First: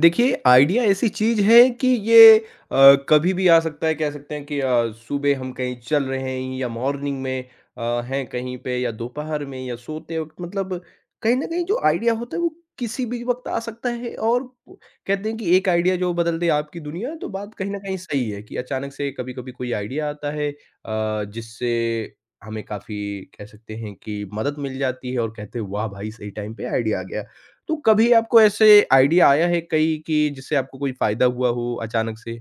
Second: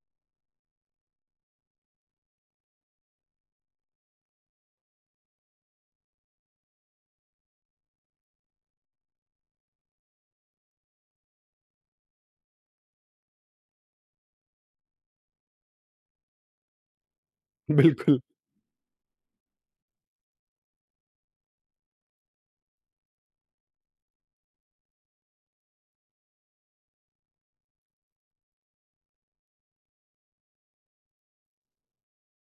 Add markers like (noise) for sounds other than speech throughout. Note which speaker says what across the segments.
Speaker 1: देखिए, आइडिया ऐसी चीज़ है कि ये कभी भी आ सकता है, कह सकते हैं कि सुबह हम कहीं चल रहे हैं या मॉर्निंग में हैं कहीं पे या दोपहर में या सोते वक़्त मतलब कहीं न कहीं जो आइडिया होता है वो किसी भी वक़्त आ सकता है और वो- कहते हैं कि एक आइडिया जो बदल दे आपकी दुनिया, तो बात कहीं न कहीं
Speaker 2: बिल्कुल,
Speaker 1: सही है कि अचानक से कभी-कभी कोई आइडिया आता है जिससे हमें काफ़ी कह सकते हैं कि मदद मिल जाती है और कहते हैं वाह भाई! सही टाइम पे आइडिया आ गया। तो कभी आपको ऐसे आइडिया आया है कहीं कि जिससे आपको कोई फ़ायदा हुआ हो अचानक से?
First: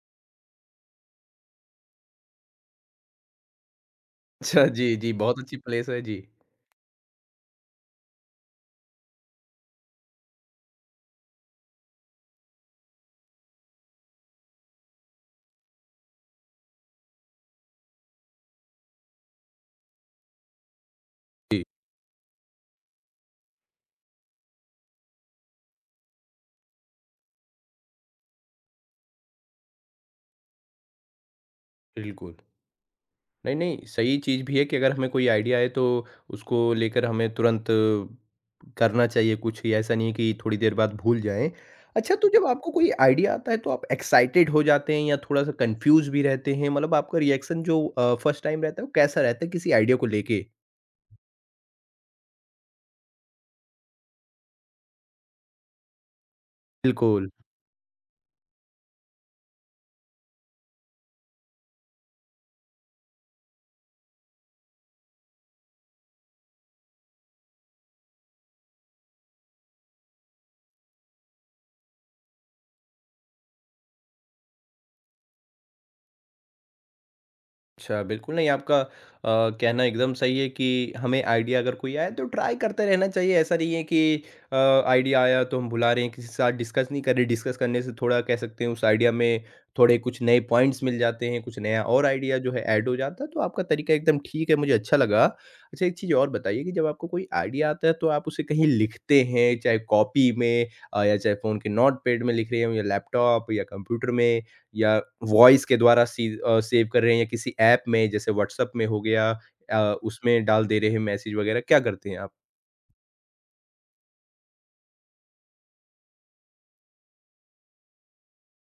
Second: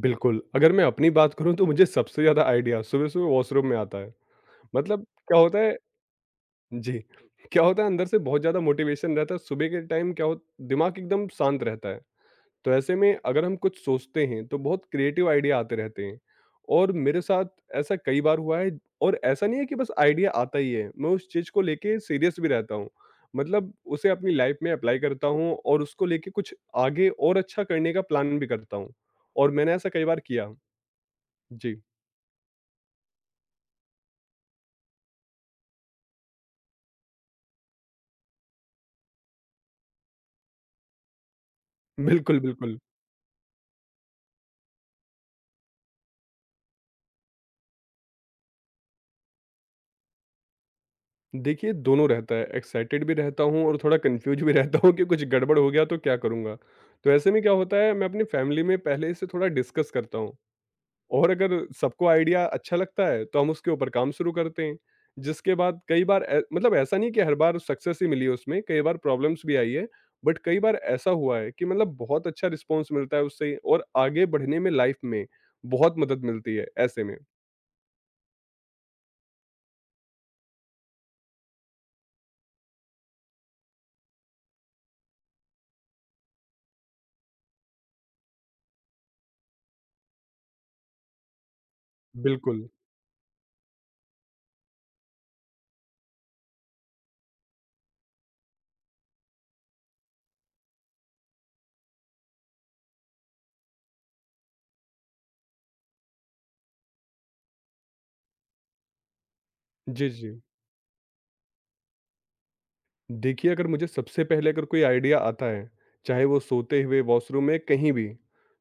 Speaker 2: बिल्कुल। अगर मैं अपनी बात करूँ तो मुझे सबसे ज़्यादा आइडिया सुबह-सुबह वॉशरूम में आता है।
Speaker 1: अच्छा, जी,
Speaker 2: मतलब
Speaker 1: जी, बहुत
Speaker 2: क्या
Speaker 1: अच्छी
Speaker 2: होता है
Speaker 1: प्लेस है, जी।
Speaker 2: जी, क्या होता है अंदर से बहुत ज़्यादा मोटिवेशन रहता है। सुबह के टाइम क्या हो दिमाग एकदम शांत रहता है। तो ऐसे में अगर हम कुछ सोचते हैं तो बहुत क्रिएटिव आइडिया आते रहते हैं और मेरे साथ ऐसा कई बार हुआ है। और ऐसा नहीं है कि बस आइडिया आता ही है, मैं उस चीज़ को
Speaker 1: जी,
Speaker 2: लेके सीरियस भी रहता हूँ, मतलब उसे अपनी लाइफ में अप्लाई करता हूँ और उसको लेके कुछ आगे और अच्छा करने का प्लान भी करता हूँ। और मैंने ऐसा कई बार किया जी।
Speaker 1: बिल्कुल। नहीं, नहीं, सही चीज़ भी है कि अगर हमें कोई आइडिया आए तो उसको लेकर हमें तुरंत करना चाहिए कुछ, ये ऐसा नहीं है कि थोड़ी देर बाद भूल जाएँ। अच्छा, तो
Speaker 2: बिल्कुल,
Speaker 1: जब आपको
Speaker 2: बिल्कुल।
Speaker 1: कोई आइडिया आता है तो आप एक्साइटेड हो जाते हैं या थोड़ा-सा कन्फ्यूज़ भी रहते हैं? मतलब आपका रिएक्शन जो फर्स्ट टाइम रहता है वो कैसा रहता है किसी आइडिया को लेके?
Speaker 2: देखिए, दोनों रहता है, एक्साइटेड भी रहता हूँ और थोड़ा कंफ्यूज भी (laughs) रहता हूँ कि कुछ गड़बड़ हो गया तो क्या करूँगा। तो
Speaker 1: बिल्कुल।
Speaker 2: ऐसे में क्या होता है, मैं अपनी फैमिली में पहले से थोड़ा डिस्कस करता हूँ और अगर सबको आइडिया अच्छा लगता है तो हम उसके ऊपर काम शुरू करते हैं, जिसके बाद कई बार मतलब ऐसा नहीं कि हर बार सक्सेस ही मिली है, उसमें कई बार प्रॉब्लम्स भी आई है। बट कई बार ऐसा हुआ है कि मतलब बहुत अच्छा रिस्पॉन्स मिलता है उससे और आगे बढ़ने में लाइफ में बहुत मदद मिलती है ऐसे में।
Speaker 1: अच्छा, बिल्कुल नहीं आपका कहना एकदम सही है कि हमें आइडिया अगर कोई आए तो ट्राई करते रहना चाहिए। ऐसा नहीं है कि अ, आइडिया आया तो हम भुला रहे हैं, किसी के साथ डिस्कस नहीं कर रहे। डिस्कस करने से थोड़ा कह सकते हैं उस आइडिया में थोड़े कुछ नए पॉइंट्स मिल जाते हैं, कुछ नया और आइडिया जो है
Speaker 2: बिल्कुल।
Speaker 1: ऐड हो जाता है। तो आपका तरीका एकदम ठीक है, मुझे अच्छा लगा। अच्छा एक चीज़ और बताइए कि जब आपको कोई आइडिया आता है तो आप उसे कहीं लिखते हैं, चाहे कॉपी में या चाहे फ़ोन के नोटपैड में लिख रहे हो या लैपटॉप या कंप्यूटर में? या वॉइस के द्वारा सेव कर रहे हैं या किसी ऐप में जैसे व्हाट्सएप में हो गया अ,
Speaker 2: जी, जी।
Speaker 1: उसमें डाल दे रहे हैं मैसेज वगैरह, क्या करते हैं आप?
Speaker 2: देखिए, अगर मुझे सबसे पहले अगर कोई आइडिया आता है, चाहे वो सोते हुए, वॉशरूम में, कहीं भी,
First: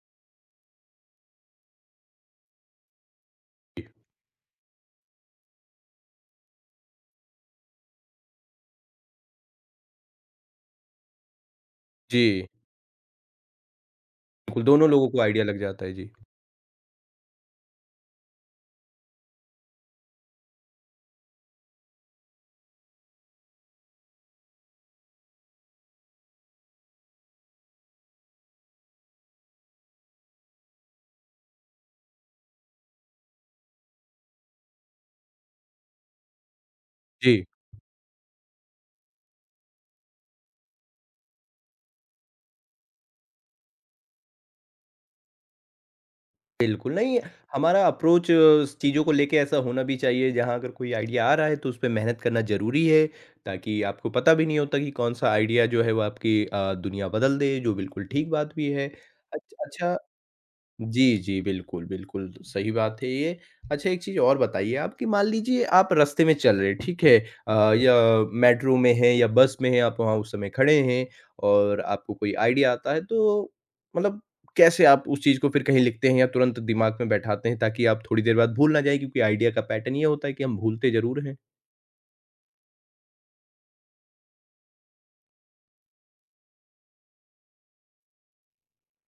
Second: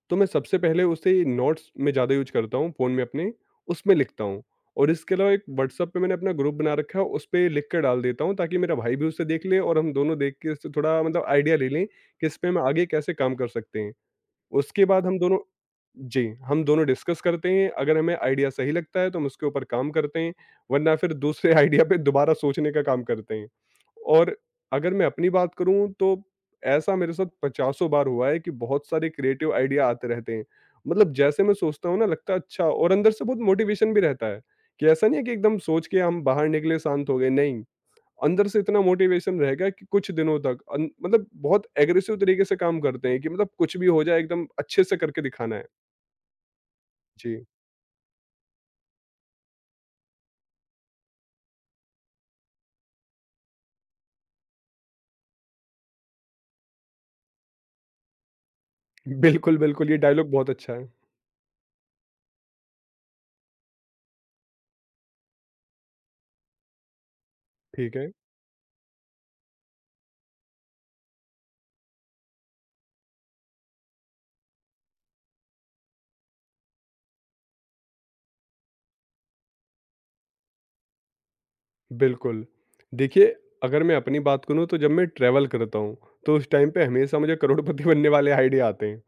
Speaker 2: तो मैं सबसे पहले उसे नोट्स में ज़्यादा यूज़ करता हूँ, फ़ोन में अपने, उसमें लिखता हूँ। और इसके अलावा एक व्हाट्सएप पे मैंने अपना ग्रुप बना रखा है, उस पे लिख कर डाल देता हूँ ताकि मेरा भाई भी उसे देख ले और हम दोनों देख के उससे थोड़ा मतलब आइडिया ले लें कि इस
Speaker 1: जी,
Speaker 2: पे हम आगे कैसे काम कर सकते हैं।
Speaker 1: बिल्कुल
Speaker 2: उसके
Speaker 1: दोनों
Speaker 2: बाद
Speaker 1: लोगों
Speaker 2: हम
Speaker 1: को
Speaker 2: दोनों
Speaker 1: आइडिया लग जाता है। जी,
Speaker 2: जी, हम दोनों डिस्कस करते हैं, अगर हमें आइडिया सही लगता है तो हम उसके ऊपर काम करते हैं, वरना फिर दूसरे (laughs) आइडिया पे दोबारा सोचने का काम करते हैं। और अगर मैं अपनी बात करूँ तो ऐसा मेरे साथ पचासों बार हुआ है कि बहुत सारे क्रिएटिव आइडिया आते रहते हैं। मतलब जैसे मैं सोचता हूँ ना, लगता है अच्छा, और अंदर से बहुत मोटिवेशन भी रहता है, कि ऐसा नहीं है कि एकदम सोच के हम बाहर निकले शांत हो गए,
Speaker 1: जी।
Speaker 2: नहीं। अंदर से इतना मोटिवेशन रहेगा कि कुछ दिनों तक मतलब बहुत एग्रेसिव तरीके से काम करते हैं कि मतलब कुछ भी हो जाए एकदम अच्छे से करके दिखाना है
Speaker 1: बिल्कुल, नहीं
Speaker 2: जी।
Speaker 1: हमारा अप्रोच चीज़ों को लेके ऐसा होना भी चाहिए जहाँ अगर कोई आइडिया आ रहा है तो उसपे मेहनत करना ज़रूरी है, ताकि आपको पता भी नहीं होता कि कौन-सा आइडिया जो है वो आपकी दुनिया बदल दे, जो बिल्कुल ठीक बात भी है। अच
Speaker 2: बिल्कुल, बिल्कुल,
Speaker 1: अच्छा
Speaker 2: ये डायलॉग बहुत अच्छा है।
Speaker 1: जी, जी। बिल्कुल, बिल्कुल, सही बात है ये। अच्छा एक चीज़ और बताइए आप कि मान लीजिए आप रास्ते में चल रहे हैं, ठीक है?
Speaker 2: ठीक है।
Speaker 1: या मेट्रो में हैं या बस में हैं, आप वहाँ उस समय खड़े हैं और आपको कोई आइडिया आता है तो मतलब कैसे आप उस चीज़ को फिर कहीं लिखते हैं या तुरंत दिमाग में बैठाते हैं ताकि आप थोड़ी देर बाद भूल ना जाएँ क्योंकि आइडिया का पैटर्न ये होता है कि हम भूलते ज़रूर हैं?
Speaker 2: बिल्कुल। देखिए, अगर मैं अपनी बात करूं तो जब मैं ट्रैवल करता हूं तो उस टाइम पे हमेशा मुझे करोड़पति बनने वाले आइडिया आते हैं।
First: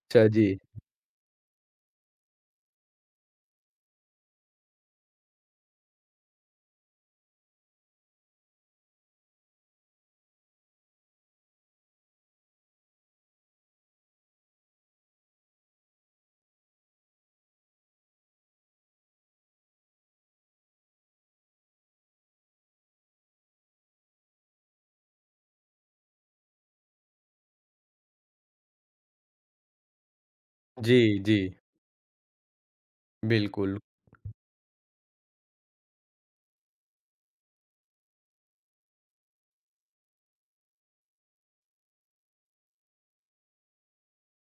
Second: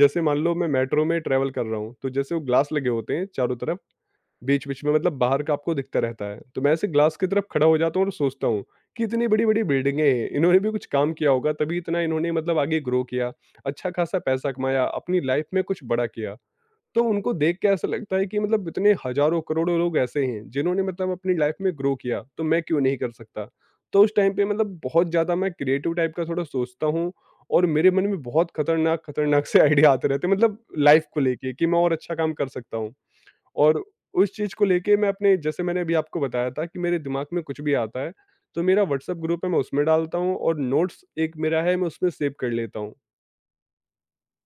Speaker 2: जैसे
Speaker 1: अच्छा
Speaker 2: मान
Speaker 1: जी।
Speaker 2: लो मैं मेट्रो में ट्रैवल कर रहा हूं, तो जैसे वो ग्लास लगे होते हैं चारों तरफ, बीच-बीच में मतलब बाहर का आपको दिखता रहता है। तो मैं ऐसे ग्लास की तरफ खड़ा हो जाता हूँ और सोचता हूँ कि इतनी बड़ी-बड़ी बिल्डिंगें हैं, इन्होंने भी कुछ काम किया होगा तभी इतना इन्होंने मतलब आगे ग्रो किया, अच्छा खासा पैसा कमाया, अपनी लाइफ में कुछ बड़ा किया। तो उनको देख के ऐसा लगता है कि मतलब इतने हज़ारों करोड़ों लोग ऐसे हैं जिन्होंने मतलब अपनी लाइफ में ग्रो किया, तो मैं क्यों नहीं कर सकता? तो उस टाइम पे मतलब बहुत ज़्यादा मैं क्रिएटिव टाइप का थोड़ा सोचता हूँ और मेरे मन में बहुत खतरनाक-खतरनाक से (laughs) आइडिया आते रहते हैं, मतलब लाइफ
Speaker 1: जी,
Speaker 2: को
Speaker 1: जी।
Speaker 2: लेके कि मैं और अच्छा काम कर सकता हूँ।
Speaker 1: बिल्कुल।
Speaker 2: और उस चीज़ को लेके मैं अपने, जैसे मैंने अभी आपको बताया था कि मेरे दिमाग में कुछ भी आता है, तो मेरा व्हाट्सएप ग्रुप है, मैं उसमें डालता हूँ, और नोट्स एक मेरा है, मैं उसमें सेव कर लेता हूँ।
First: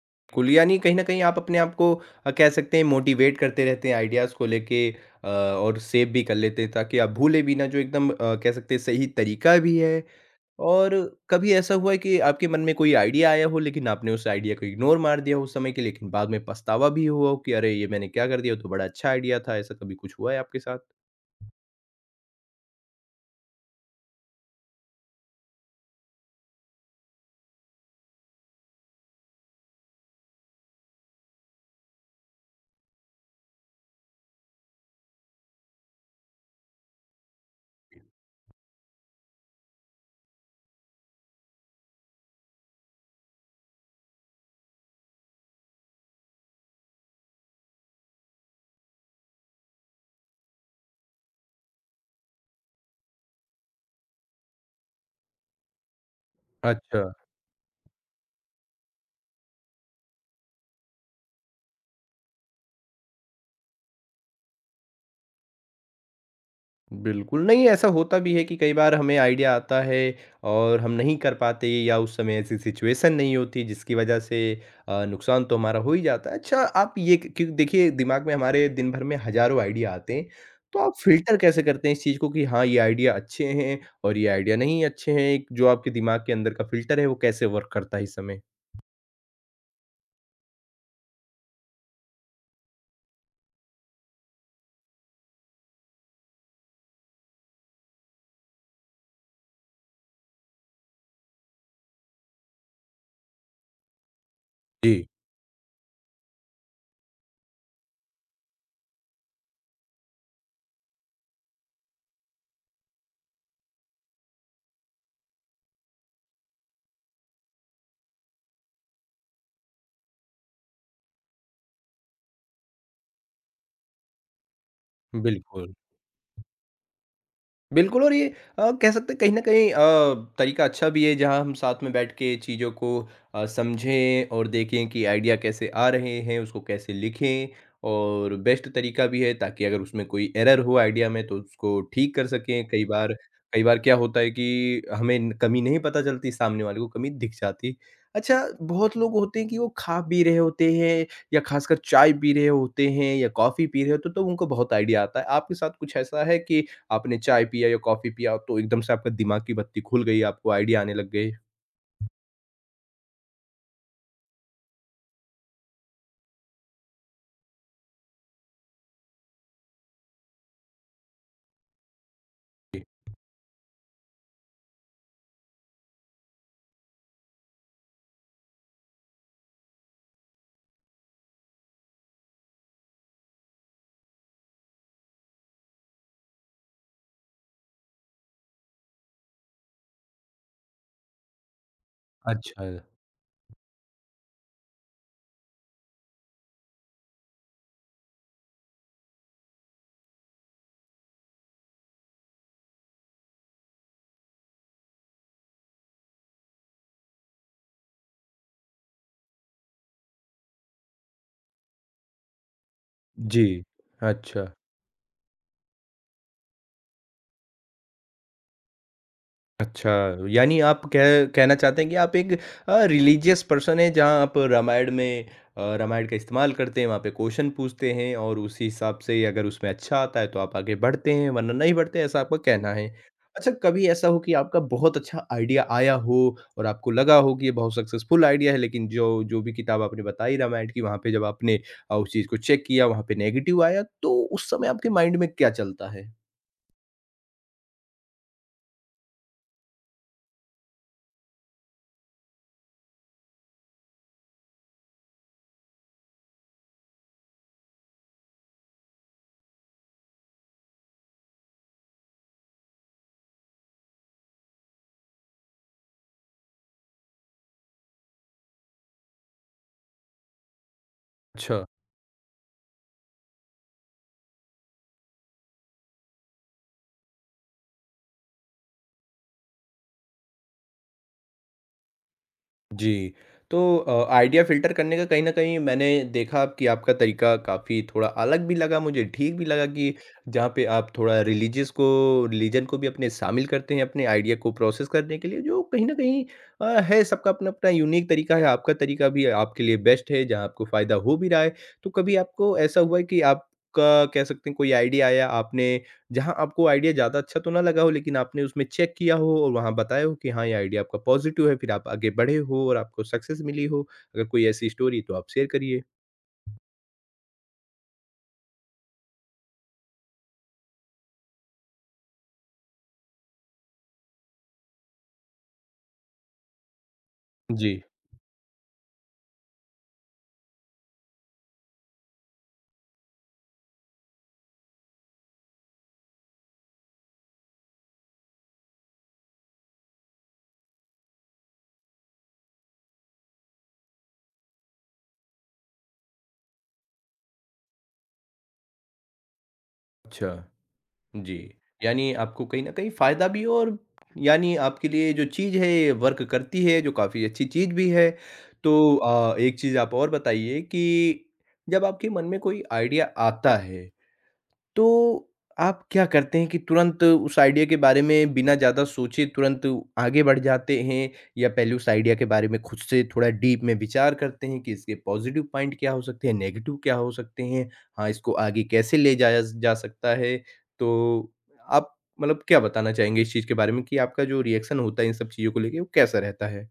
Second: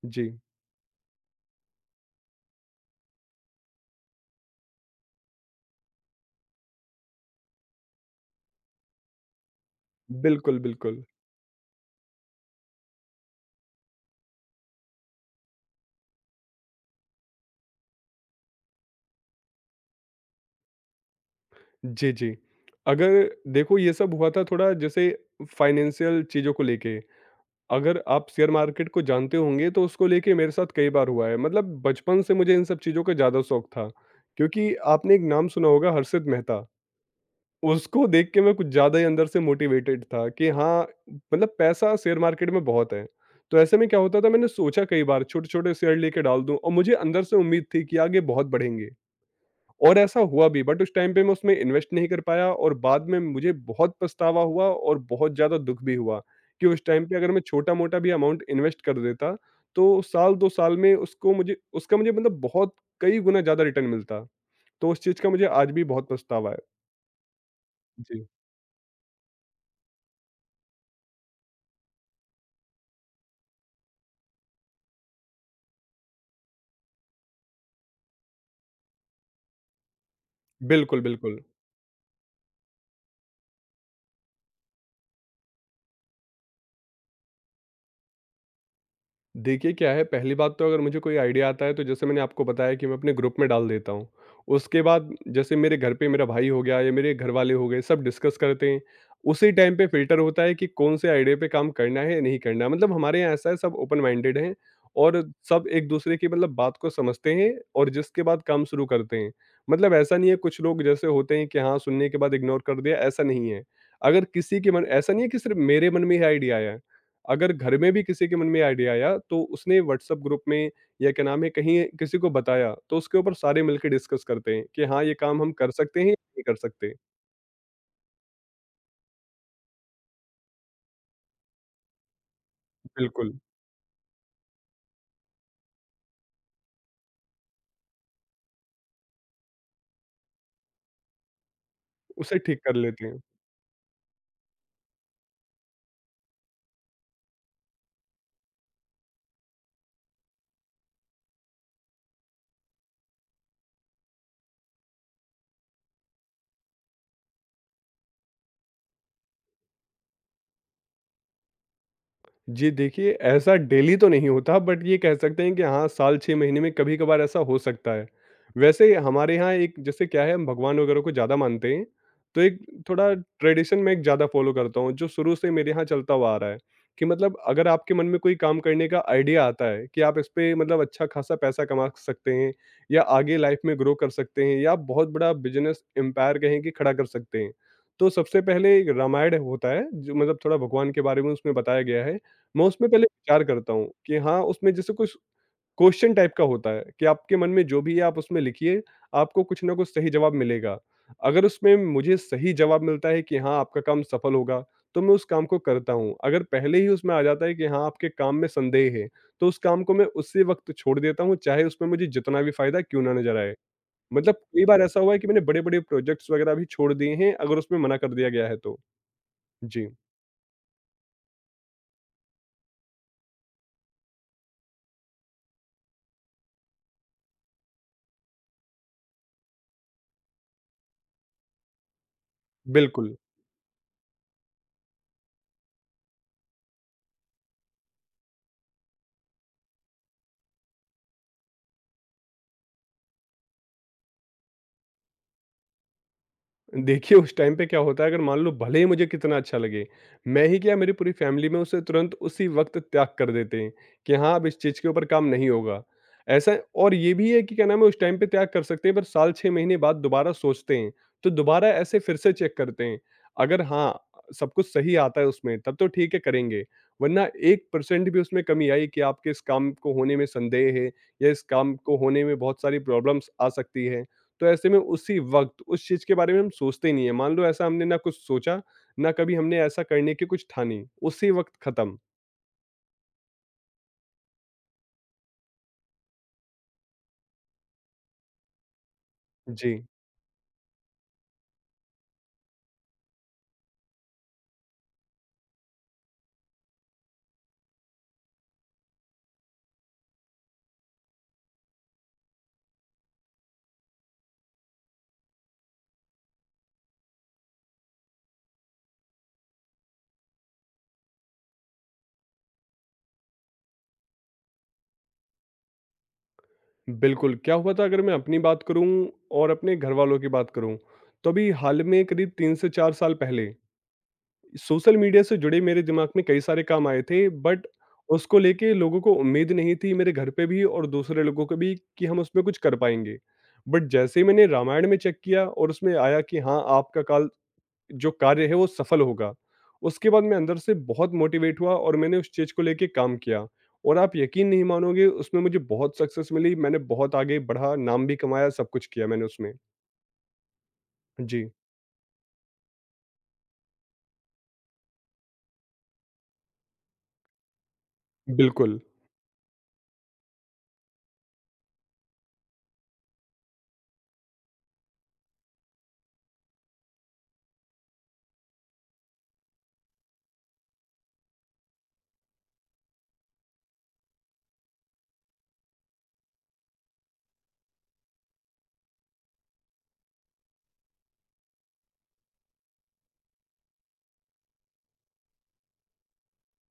Speaker 2: जी,
Speaker 1: कुल यानी कहीं न कहीं आप अपने आप को कह सकते हैं मोटिवेट करते रहते हैं आइडियाज़ को लेके और सेव भी कर लेते हैं ताकि आप भूले भी ना जो एकदम कह सकते हैं सही तरीका भी है।
Speaker 2: बिल्कुल,
Speaker 1: और
Speaker 2: बिल्कुल।
Speaker 1: कभी ऐसा हुआ है कि आपके मन में कोई आइडिया आया हो लेकिन आपने उस आइडिया को इग्नोर मार दिया हो उस समय के लिए लेकिन बाद में पछतावा भी हुआ हो कि अरे! ये मैंने क्या कर दिया? ये तो बड़ा अच्छा आइडिया था। ऐसा कभी कुछ हुआ है आपके साथ?
Speaker 2: जी, जी। अगर देखो ये सब हुआ था थोड़ा जैसे फाइनेंशियल चीज़ों को लेके। अगर आप शेयर मार्केट को जानते होंगे तो उसको लेके मेरे साथ कई बार हुआ है। मतलब बचपन से मुझे इन सब चीज़ों का ज़्यादा शौक था, क्योंकि आपने एक नाम सुना होगा, हर्षित मेहता। उसको देख के मैं कुछ ज़्यादा ही अंदर से मोटिवेटेड था कि हाँ, मतलब पैसा शेयर मार्केट में बहुत है। तो ऐसे में क्या होता था, मैंने सोचा कई बार छोटे-छोटे शेयर लेके डाल दूँ और मुझे अंदर से उम्मीद थी कि आगे बहुत बढ़ेंगे, और ऐसा हुआ भी, बट उस टाइम पे मैं उसमें इन्वेस्ट नहीं कर पाया और बाद में मुझे बहुत पछतावा हुआ और बहुत ज़्यादा दुःख भी हुआ कि उस
Speaker 1: अच्छा।
Speaker 2: टाइम पे अगर मैं छोटा-मोटा भी अमाउंट इन्वेस्ट कर देता, तो साल 2 साल में उसको मुझे उसका मुझे मतलब बहुत कई गुना ज़्यादा रिटर्न मिलता। तो उस चीज़ का मुझे आज भी बहुत पछतावा है।
Speaker 1: बिल्कुल, नहीं ऐसा होता
Speaker 2: जी।
Speaker 1: भी है कि कई बार हमें आइडिया आता है और हम नहीं कर पाते या उस समय ऐसी सिचुएशन नहीं होती जिसकी वजह से नुकसान तो हमारा हो ही जाता है। अच्छा आप ये क क्योंकि देखिए दिमाग में हमारे दिन भर में हज़ारों आइडिया आते हैं, तो आप
Speaker 2: बिल्कुल,
Speaker 1: फ़िल्टर
Speaker 2: बिल्कुल।
Speaker 1: कैसे करते हैं इस चीज़ को कि हाँ, ये आइडिया अच्छे हैं और ये आइडिया नहीं अच्छे हैं? एक जो आपके दिमाग के अंदर का फ़िल्टर है वो कैसे वर्क करता है इस समय?
Speaker 2: देखिए, क्या है, पहली बात तो अगर मुझे कोई आइडिया आता है तो जैसे मैंने आपको बताया कि मैं अपने ग्रुप में डाल देता हूँ। उसके बाद जैसे मेरे घर पे मेरा भाई हो गया या मेरे घरवाले हो गए सब डिस्कस करते हैं। उसी टाइम पे फ़िल्टर होता है कि कौन से आइडिया पे काम करना है या नहीं करना है। मतलब हमारे यहाँ ऐसा है, सब ओपन माइंडेड हैं
Speaker 1: जी,
Speaker 2: और सब एक-दूसरे की मतलब बात को समझते हैं, और जिसके बाद काम शुरू करते हैं। मतलब ऐसा नहीं है, कुछ लोग जैसे होते हैं कि हाँ, सुनने के बाद इग्नोर कर दिया, ऐसा नहीं है। अगर किसी के मन ऐसा नहीं है कि सिर्फ़ मेरे मन में ये आइडिया आया है। अगर घर में भी किसी के मन में आइडिया आया तो उसने व्हाट्सएप ग्रुप में या क्या नाम है कहीं किसी को बताया, तो उसके ऊपर सारे मिलकर डिस्कस करते हैं कि हाँ, ये काम हम कर
Speaker 1: बिल्कुल।
Speaker 2: सकते हैं या नहीं कर सकते।
Speaker 1: बिल्कुल और ये कह सकते हैं कहीं न कहीं तरीका अच्छा भी है जहाँ हम साथ में बैठ के चीज़ों को
Speaker 2: बिल्कुल
Speaker 1: समझें और देखें कि आइडिया कैसे आ रहे हैं, उसको कैसे लिखें और बेस्ट तरीका भी है ताकि अगर उसमें कोई एरर हो आइडिया में तो उसको ठीक कर
Speaker 2: उसे ठीक
Speaker 1: सकें।
Speaker 2: कर
Speaker 1: कई
Speaker 2: लेते
Speaker 1: बार
Speaker 2: हैं।
Speaker 1: कई बार क्या होता है कि हमें न कमी नहीं पता चलती, सामने वाले को कमी दिख जाती। अच्छा, बहुत लोग होते हैं कि वो खा पी रहे होते हैं या खासकर चाय पी रहे होते हैं या कॉफ़ी पी रहे होते हैं तो उनको बहुत आइडिया आता है। आपके साथ कुछ ऐसा है कि आपने चाय पिया या कॉफ़ी पिया तो एकदम से आपका दिमाग की बत्ती खुल गई, आपको आइडिया आने लग गए।
Speaker 2: जी, देखिए, ऐसा डेली तो नहीं होता, बट ये कह सकते हैं कि हाँ, साल 6 महीने में कभी-कभार ऐसा हो सकता है। वैसे हमारे यहाँ एक जैसे क्या है, हम भगवान वगैरह को ज़्यादा मानते हैं, तो एक
Speaker 1: जी।
Speaker 2: थोड़ा ट्रेडिशन मैं एक ज़्यादा फ़ॉलो करता हूँ जो शुरू से मेरे यहाँ चलता हुआ आ रहा है, कि मतलब अगर आपके मन में कोई काम करने का आइडिया आता है कि आप इस पे मतलब अच्छा खासा पैसा कमा सकते हैं या आगे लाइफ़ में ग्रो कर सकते हैं या आप बहुत बड़ा बिज़नेस एम्पायर कहें कि खड़ा कर सकते हैं। तो सबसे पहले एक रामायण होता है, जो मतलब थोड़ा भगवान के बारे में उसमें बताया गया है। मैं
Speaker 1: अच्छा।
Speaker 2: उसमें पहले विचार करता हूँ कि हाँ, उसमें जैसे कुछ क्वेश्चन टाइप का होता है कि आपके मन में जो भी है आप उसमें लिखिए, आपको कुछ ना कुछ सही जवाब मिलेगा। अगर उसमें मुझे सही जवाब मिलता है कि हाँ, आपका काम सफल होगा, तो मैं उस काम को करता हूँ। अगर पहले ही उसमें आ जाता है कि हाँ, आपके काम में संदेह है, तो उस काम को मैं उसी वक़्त छोड़ देता हूँ, चाहे उसमें मुझे जितना भी फ़ायदा क्यों ना नज़र आए।
Speaker 1: जी।
Speaker 2: मतलब
Speaker 1: अच्छा।
Speaker 2: कई बार ऐसा हुआ है कि मैंने बड़े-बड़े प्रोजेक्ट्स वगैरह भी छोड़ दिए हैं, अगर उसमें मना कर दिया गया है तो। जी,
Speaker 1: अच्छा, यानी आप कह कहना चाहते हैं कि आप एक रिलीजियस पर्सन हैं जहाँ आप रामायण में रामायण का इस्तेमाल करते हैं, वहाँ पे क्वेश्चन पूछते हैं और उसी हिसाब से अगर उसमें अच्छा आता है तो आप आगे बढ़ते हैं, वरना नहीं बढ़ते, ऐसा आपका कहना है।
Speaker 2: बिल्कुल।
Speaker 1: अच्छा, कभी ऐसा हो कि आपका बहुत अच्छा आइडिया आया हो और आपको लगा हो कि ये बहुत सक्सेसफुल आइडिया है, लेकिन जो जो भी किताब आपने बताई रामायण की, वहाँ पे जब आपने उस चीज़ को चेक किया, वहाँ पे नेगेटिव आया, तो उस समय आपके माइंड में क्या चलता है?
Speaker 2: देखिए, उस टाइम पे क्या होता है, अगर मान लो भले ही मुझे कितना अच्छा लगे, मैं ही क्या, मेरी पूरी फैमिली में उसे तुरंत उसी वक़्त त्याग कर देते हैं कि हाँ, अब इस चीज़ के ऊपर काम नहीं होगा। ऐसा, और ये भी है कि क्या नाम है, उस टाइम पे त्याग कर सकते हैं पर साल 6 महीने बाद दोबारा सोचते हैं, तो दोबारा ऐसे फिर से चेक करते हैं। अगर हाँ, सब कुछ सही आता है उसमें तब तो ठीक है करेंगे, वरना 1% भी उसमें कमी आई कि आपके इस काम को होने में संदेह है या इस
Speaker 1: अच्छा।
Speaker 2: काम को होने में बहुत सारी प्रॉब्लम्स आ सकती है। तो ऐसे में उसी वक़्त उस चीज़ के बारे में हम सोचते ही नहीं है। मान लो ऐसा हमने ना कुछ सोचा, ना कभी हमने ऐसा करने की कुछ ठानी, उसी वक़्त ख़त्म।
Speaker 1: जी, तो आइडिया फ़िल्टर करने का कहीं न कहीं मैंने देखा कि आपका तरीका काफ़ी थोड़ा अलग भी लगा मुझे, ठीक भी लगा
Speaker 2: जी,
Speaker 1: कि जहाँ पे आप थोड़ा रिलीजियस को रिलीजन को भी अपने शामिल करते हैं अपने आइडिया को प्रोसेस करने के लिए, जो कहीं न कहीं है सबका अपना-अपना यूनिक तरीका है, आपका तरीका भी आपके लिए बेस्ट है, जहाँ आपको फ़ायदा हो भी रहा है। तो कभी आपको ऐसा हुआ है कि आपका कह सकते हैं कोई आइडिया आया, आपने जहाँ आपको आइडिया ज़्यादा अच्छा तो ना लगा हो लेकिन आपने उसमें चेक किया हो और वहाँ बताया हो कि हाँ, ये आइडिया आपका पॉज़िटिव है, फिर आप आगे बढ़े हो और आपको सक्सेस मिली हो। अगर कोई ऐसी स्टोरी तो आप शेयर करिए।
Speaker 2: बिल्कुल। क्या हुआ था, अगर मैं अपनी बात करूँ और अपने घरवालों की बात करूँ, तो अभी हाल में करीब 3 से 4 साल पहले सोशल मीडिया से जुड़े मेरे दिमाग में कई सारे काम आए थे, बट
Speaker 1: जी।
Speaker 2: उसको लेके लोगों को उम्मीद नहीं थी, मेरे घर पे भी और दूसरे लोगों को भी, कि हम उसमें कुछ कर पाएँगे। बट जैसे ही मैंने रामायण में चेक किया और उसमें आया कि हाँ, आपका काल जो कार्य है वो सफल होगा। उसके बाद मैं अंदर से बहुत मोटिवेट हुआ और मैंने उस चीज़ को लेके काम किया और आप यकीन नहीं मानोगे, उसमें मुझे बहुत सक्सेस मिली, मैंने बहुत आगे बढ़ा, नाम भी कमाया, सब कुछ किया मैंने उसमें।
Speaker 1: अच्छा, जी।
Speaker 2: जी,
Speaker 1: यानी आपको कहीं न कहीं फ़ायदा भी हो और यानी आपके लिए जो चीज़ है ये वर्क करती है, जो काफ़ी अच्छी चीज़ भी है।
Speaker 2: बिल्कुल।
Speaker 1: तो एक चीज़ आप और बताइए कि जब आपके मन में कोई आइडिया आता है तो आप क्या करते हैं कि तुरंत उस आइडिया के बारे में बिना ज़्यादा सोचे तुरंत आगे बढ़ जाते हैं? या पहले उस आइडिया के बारे में खुद से थोड़ा डीप में विचार करते हैं कि इसके पॉज़िटिव पॉइंट क्या हो सकते हैं, नेगेटिव क्या हो सकते हैं? हाँ, इसको आगे कैसे ले जाया स जा सकता है? तो आप मतलब क्या बताना चाहेंगे इस चीज़ के बारे में कि आपका जो रिएक्शन होता है इन सब चीज़ों को लेके वो कैसा रहता है?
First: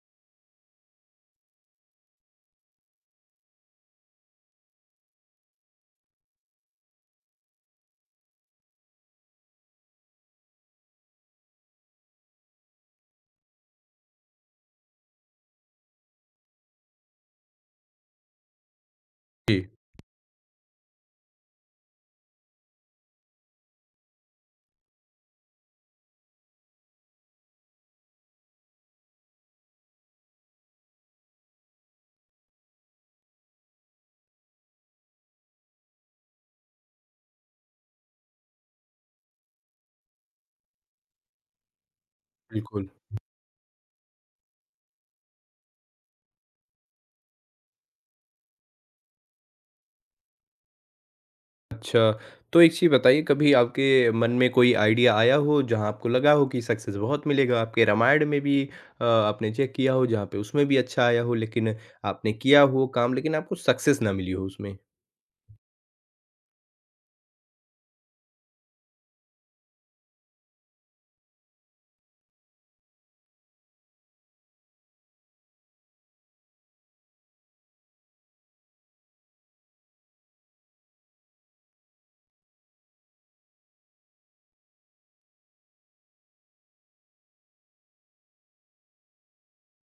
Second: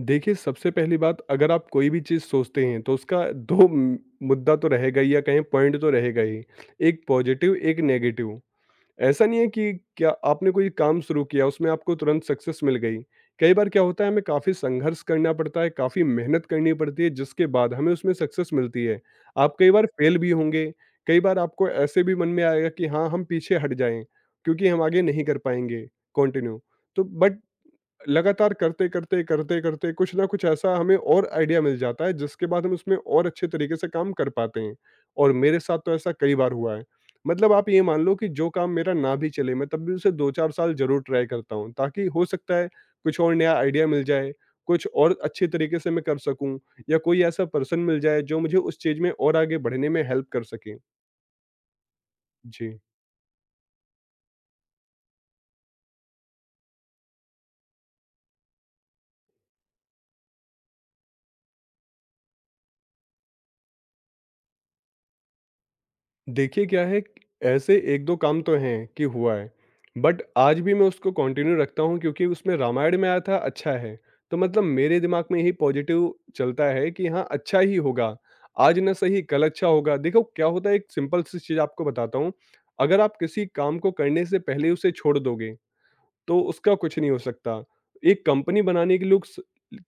Speaker 2: देखिए, सबसे पहली बात अगर आप कोई भी चीज़ सोचते हैं तो उसका 2 मुद्दा तो रहेगा ही या कहें पॉइंट तो रहेगा ही, एक पॉज़िटिव, एक नेगेटिव। ऐसा नहीं है कि क्या आपने कोई काम शुरू किया उसमें आपको तुरंत सक्सेस मिल गई। कई बार क्या होता है, हमें काफ़ी संघर्ष करना पड़ता है, काफ़ी मेहनत करनी पड़ती है, जिसके बाद हमें उसमें सक्सेस मिलती है। आप
Speaker 1: जी,
Speaker 2: कई बार फेल भी होंगे, कई बार आपको ऐसे भी मन में आएगा कि हाँ, हम पीछे हट जाएं क्योंकि हम आगे नहीं कर पाएंगे कंटिन्यू। तो बट लगातार करते करते करते करते कुछ ना कुछ ऐसा हमें और आइडिया मिल जाता है, जिसके बाद हम उसमें और अच्छे तरीके से काम कर पाते हैं। और मेरे साथ तो ऐसा कई बार हुआ है, मतलब आप ये मान लो कि जो काम मेरा ना भी चले मैं तब भी उसे दो चार साल जरूर ट्राई करता हूँ, ताकि हो सकता है
Speaker 1: बिल्कुल।
Speaker 2: कुछ और नया आइडिया मिल जाए, कुछ और अच्छे तरीके से मैं कर सकूं, या कोई ऐसा पर्सन मिल जाए जो मुझे उस चीज में और आगे बढ़ने में हेल्प कर सके।
Speaker 1: अच्छा, तो एक
Speaker 2: जी,
Speaker 1: चीज़ बताइए कभी आपके मन में कोई आइडिया आया हो जहाँ आपको लगा हो कि सक्सेस बहुत मिलेगा, आपके रामायण में भी आपने चेक किया हो जहाँ पे उसमें भी अच्छा आया हो लेकिन आपने किया हो काम लेकिन आपको सक्सेस ना मिली हो उसमें?
Speaker 2: देखिए क्या है, ऐसे 1-2 काम तो हैं कि हुआ है, बट आज भी मैं उसको कंटिन्यू रखता हूँ क्योंकि उसमें रामायण में आया था अच्छा है। तो मतलब मेरे दिमाग में यही पॉज़िटिव चलता है कि हाँ, अच्छा ही होगा, आज ना सही कल अच्छा होगा। देखो क्या होता है, एक सिंपल सी चीज़ आपको बताता हूँ, अगर आप किसी काम को करने से पहले उसे छोड़ दोगे तो उसका कुछ नहीं हो सकता। एक कंपनी बनाने के लोग स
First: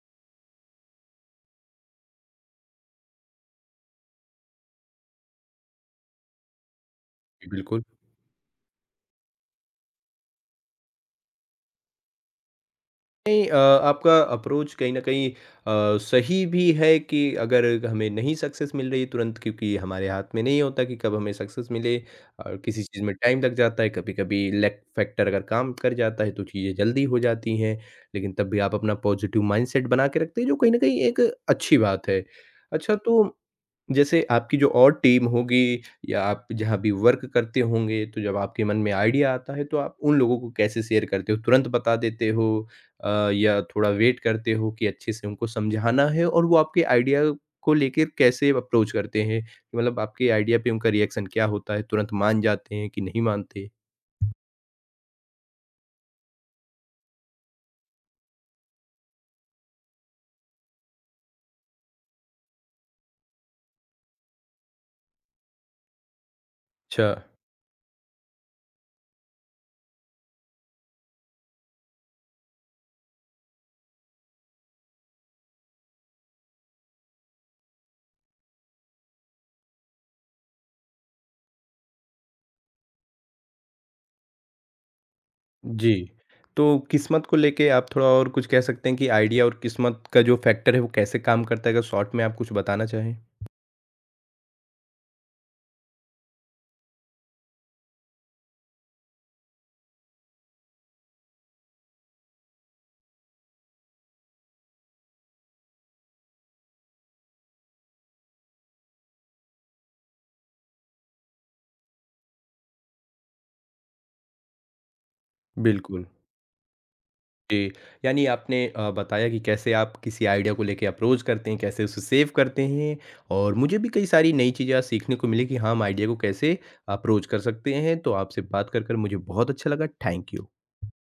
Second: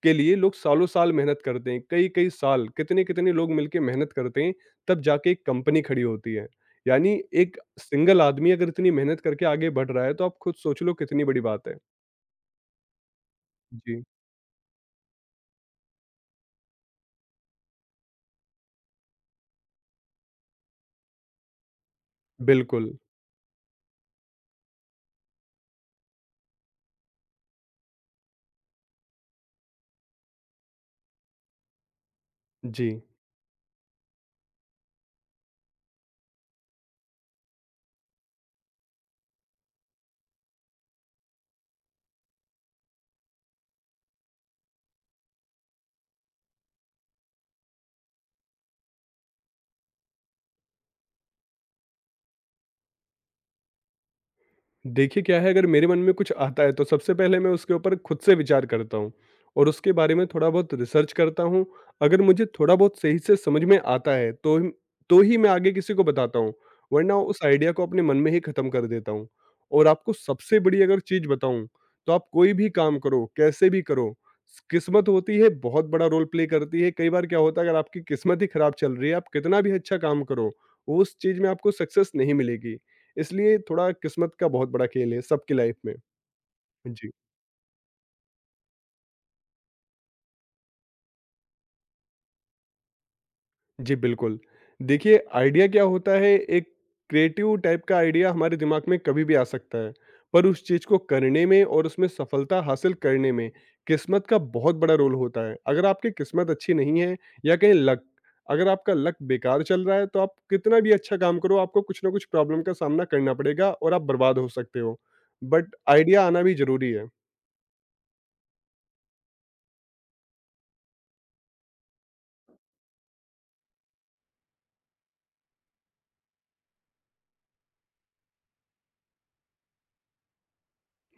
Speaker 2: के लिए लोग सालों-साल मेहनत करते हैं, कई-कई साल, कितने-कितने लोग मिलके मेहनत करते हैं, तब जाके एक कंपनी खड़ी होती है। यानी
Speaker 1: जी,
Speaker 2: एक
Speaker 1: बिल्कुल।
Speaker 2: सिंगल आदमी अगर इतनी मेहनत करके आगे बढ़ रहा है, तो आप खुद सोच लो कितनी बड़ी बात है।
Speaker 1: नहीं
Speaker 2: जी।
Speaker 1: आपका अप्रोच कहीं न कहीं सही भी है कि अगर हमें नहीं सक्सेस मिल रही तुरंत क्योंकि हमारे हाथ में नहीं होता कि कब हमें सक्सेस मिले और किसी
Speaker 2: बिल्कुल,
Speaker 1: चीज़ में टाइम लग जाता है, कभी-कभी लक फैक्टर अगर काम कर जाता है तो चीज़ें जल्दी हो जाती हैं। लेकिन तब भी आप अपना पॉज़िटिव माइंडसेट बना के रखते हैं जो कहीं न कहीं एक अच्छी बात है।
Speaker 2: जी।
Speaker 1: अच्छा तो जैसे आपकी जो और टीम होगी या आप जहाँ भी वर्क करते होंगे, तो जब आपके मन में आइडिया आता है, तो आप उन लोगों को कैसे शेयर करते हो? तुरंत बता देते हो या थोड़ा वेट करते हो कि अच्छे से उनको समझाना है और वो आपके आइडिया को लेकर कैसे अप्रोच करते हैं? कि मतलब आपके आइडिया पे उनका रिएक्शन क्या होता है? तुरंत मान जाते हैं कि नहीं मानते?
Speaker 2: देखिए क्या है, अगर मेरे मन में कुछ आता है तो सबसे पहले मैं उसके ऊपर खुद से विचार करता हूँ और उसके बारे में थोड़ा बहुत रिसर्च करता हूँ। अगर मुझे थोड़ा बहुत सही से समझ में आता है तो ही मैं आगे किसी को बताता हूँ,
Speaker 1: अच्छा,
Speaker 2: वरना उस आइडिया को अपने मन में ही खत्म कर देता हूँ। और आपको सबसे बड़ी अगर चीज बताऊँ, तो आप कोई भी काम करो कैसे भी करो, किस्मत होती है, बहुत बड़ा रोल प्ले करती है। कई बार क्या होता है, अगर आपकी किस्मत ही खराब चल रही है आप कितना भी अच्छा काम करो उस चीज में आपको सक्सेस नहीं मिलेगी। इसलिए थोड़ा किस्मत का बहुत बड़ा खेल है सबकी लाइफ
Speaker 1: जी।
Speaker 2: में।
Speaker 1: तो
Speaker 2: जी।
Speaker 1: किस्मत को लेके आप थोड़ा और कुछ कह सकते हैं कि आइडिया और किस्मत का जो फैक्टर है, वो कैसे काम करता है? अगर शॉर्ट में आप कुछ बताना चाहें?
Speaker 2: जी, बिल्कुल। देखिए आइडिया क्या होता है, एक क्रिएटिव टाइप का आइडिया हमारे दिमाग में कभी भी आ सकता है, पर उस चीज़ को करने में और उसमें सफलता हासिल करने में किस्मत का बहुत बड़ा रोल होता है। अगर आपकी किस्मत अच्छी नहीं है, या कहें लक, अगर आपका लक बेकार चल रहा है तो आप कितना भी अच्छा काम करो आपको कुछ ना कुछ प्रॉब्लम का सामना करना पड़ेगा और आप बर्बाद हो सकते हो। बट
Speaker 1: बिल्कुल।
Speaker 2: आइडिया आना भी ज़रूरी है।
Speaker 1: जी, यानी आपने बताया कि कैसे आप किसी आइडिया को लेके अप्रोच करते हैं, कैसे उसे सेव करते हैं और मुझे भी कई सारी नई चीज़ें आज सीखने को मिली कि हाँ, हम आइडिया को कैसे अप्रोच कर सकते हैं। तो आपसे बात कर मुझे बहुत अच्छा लगा। Thank you.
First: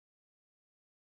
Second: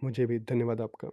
Speaker 2: मुझे भी धन्यवाद आपका।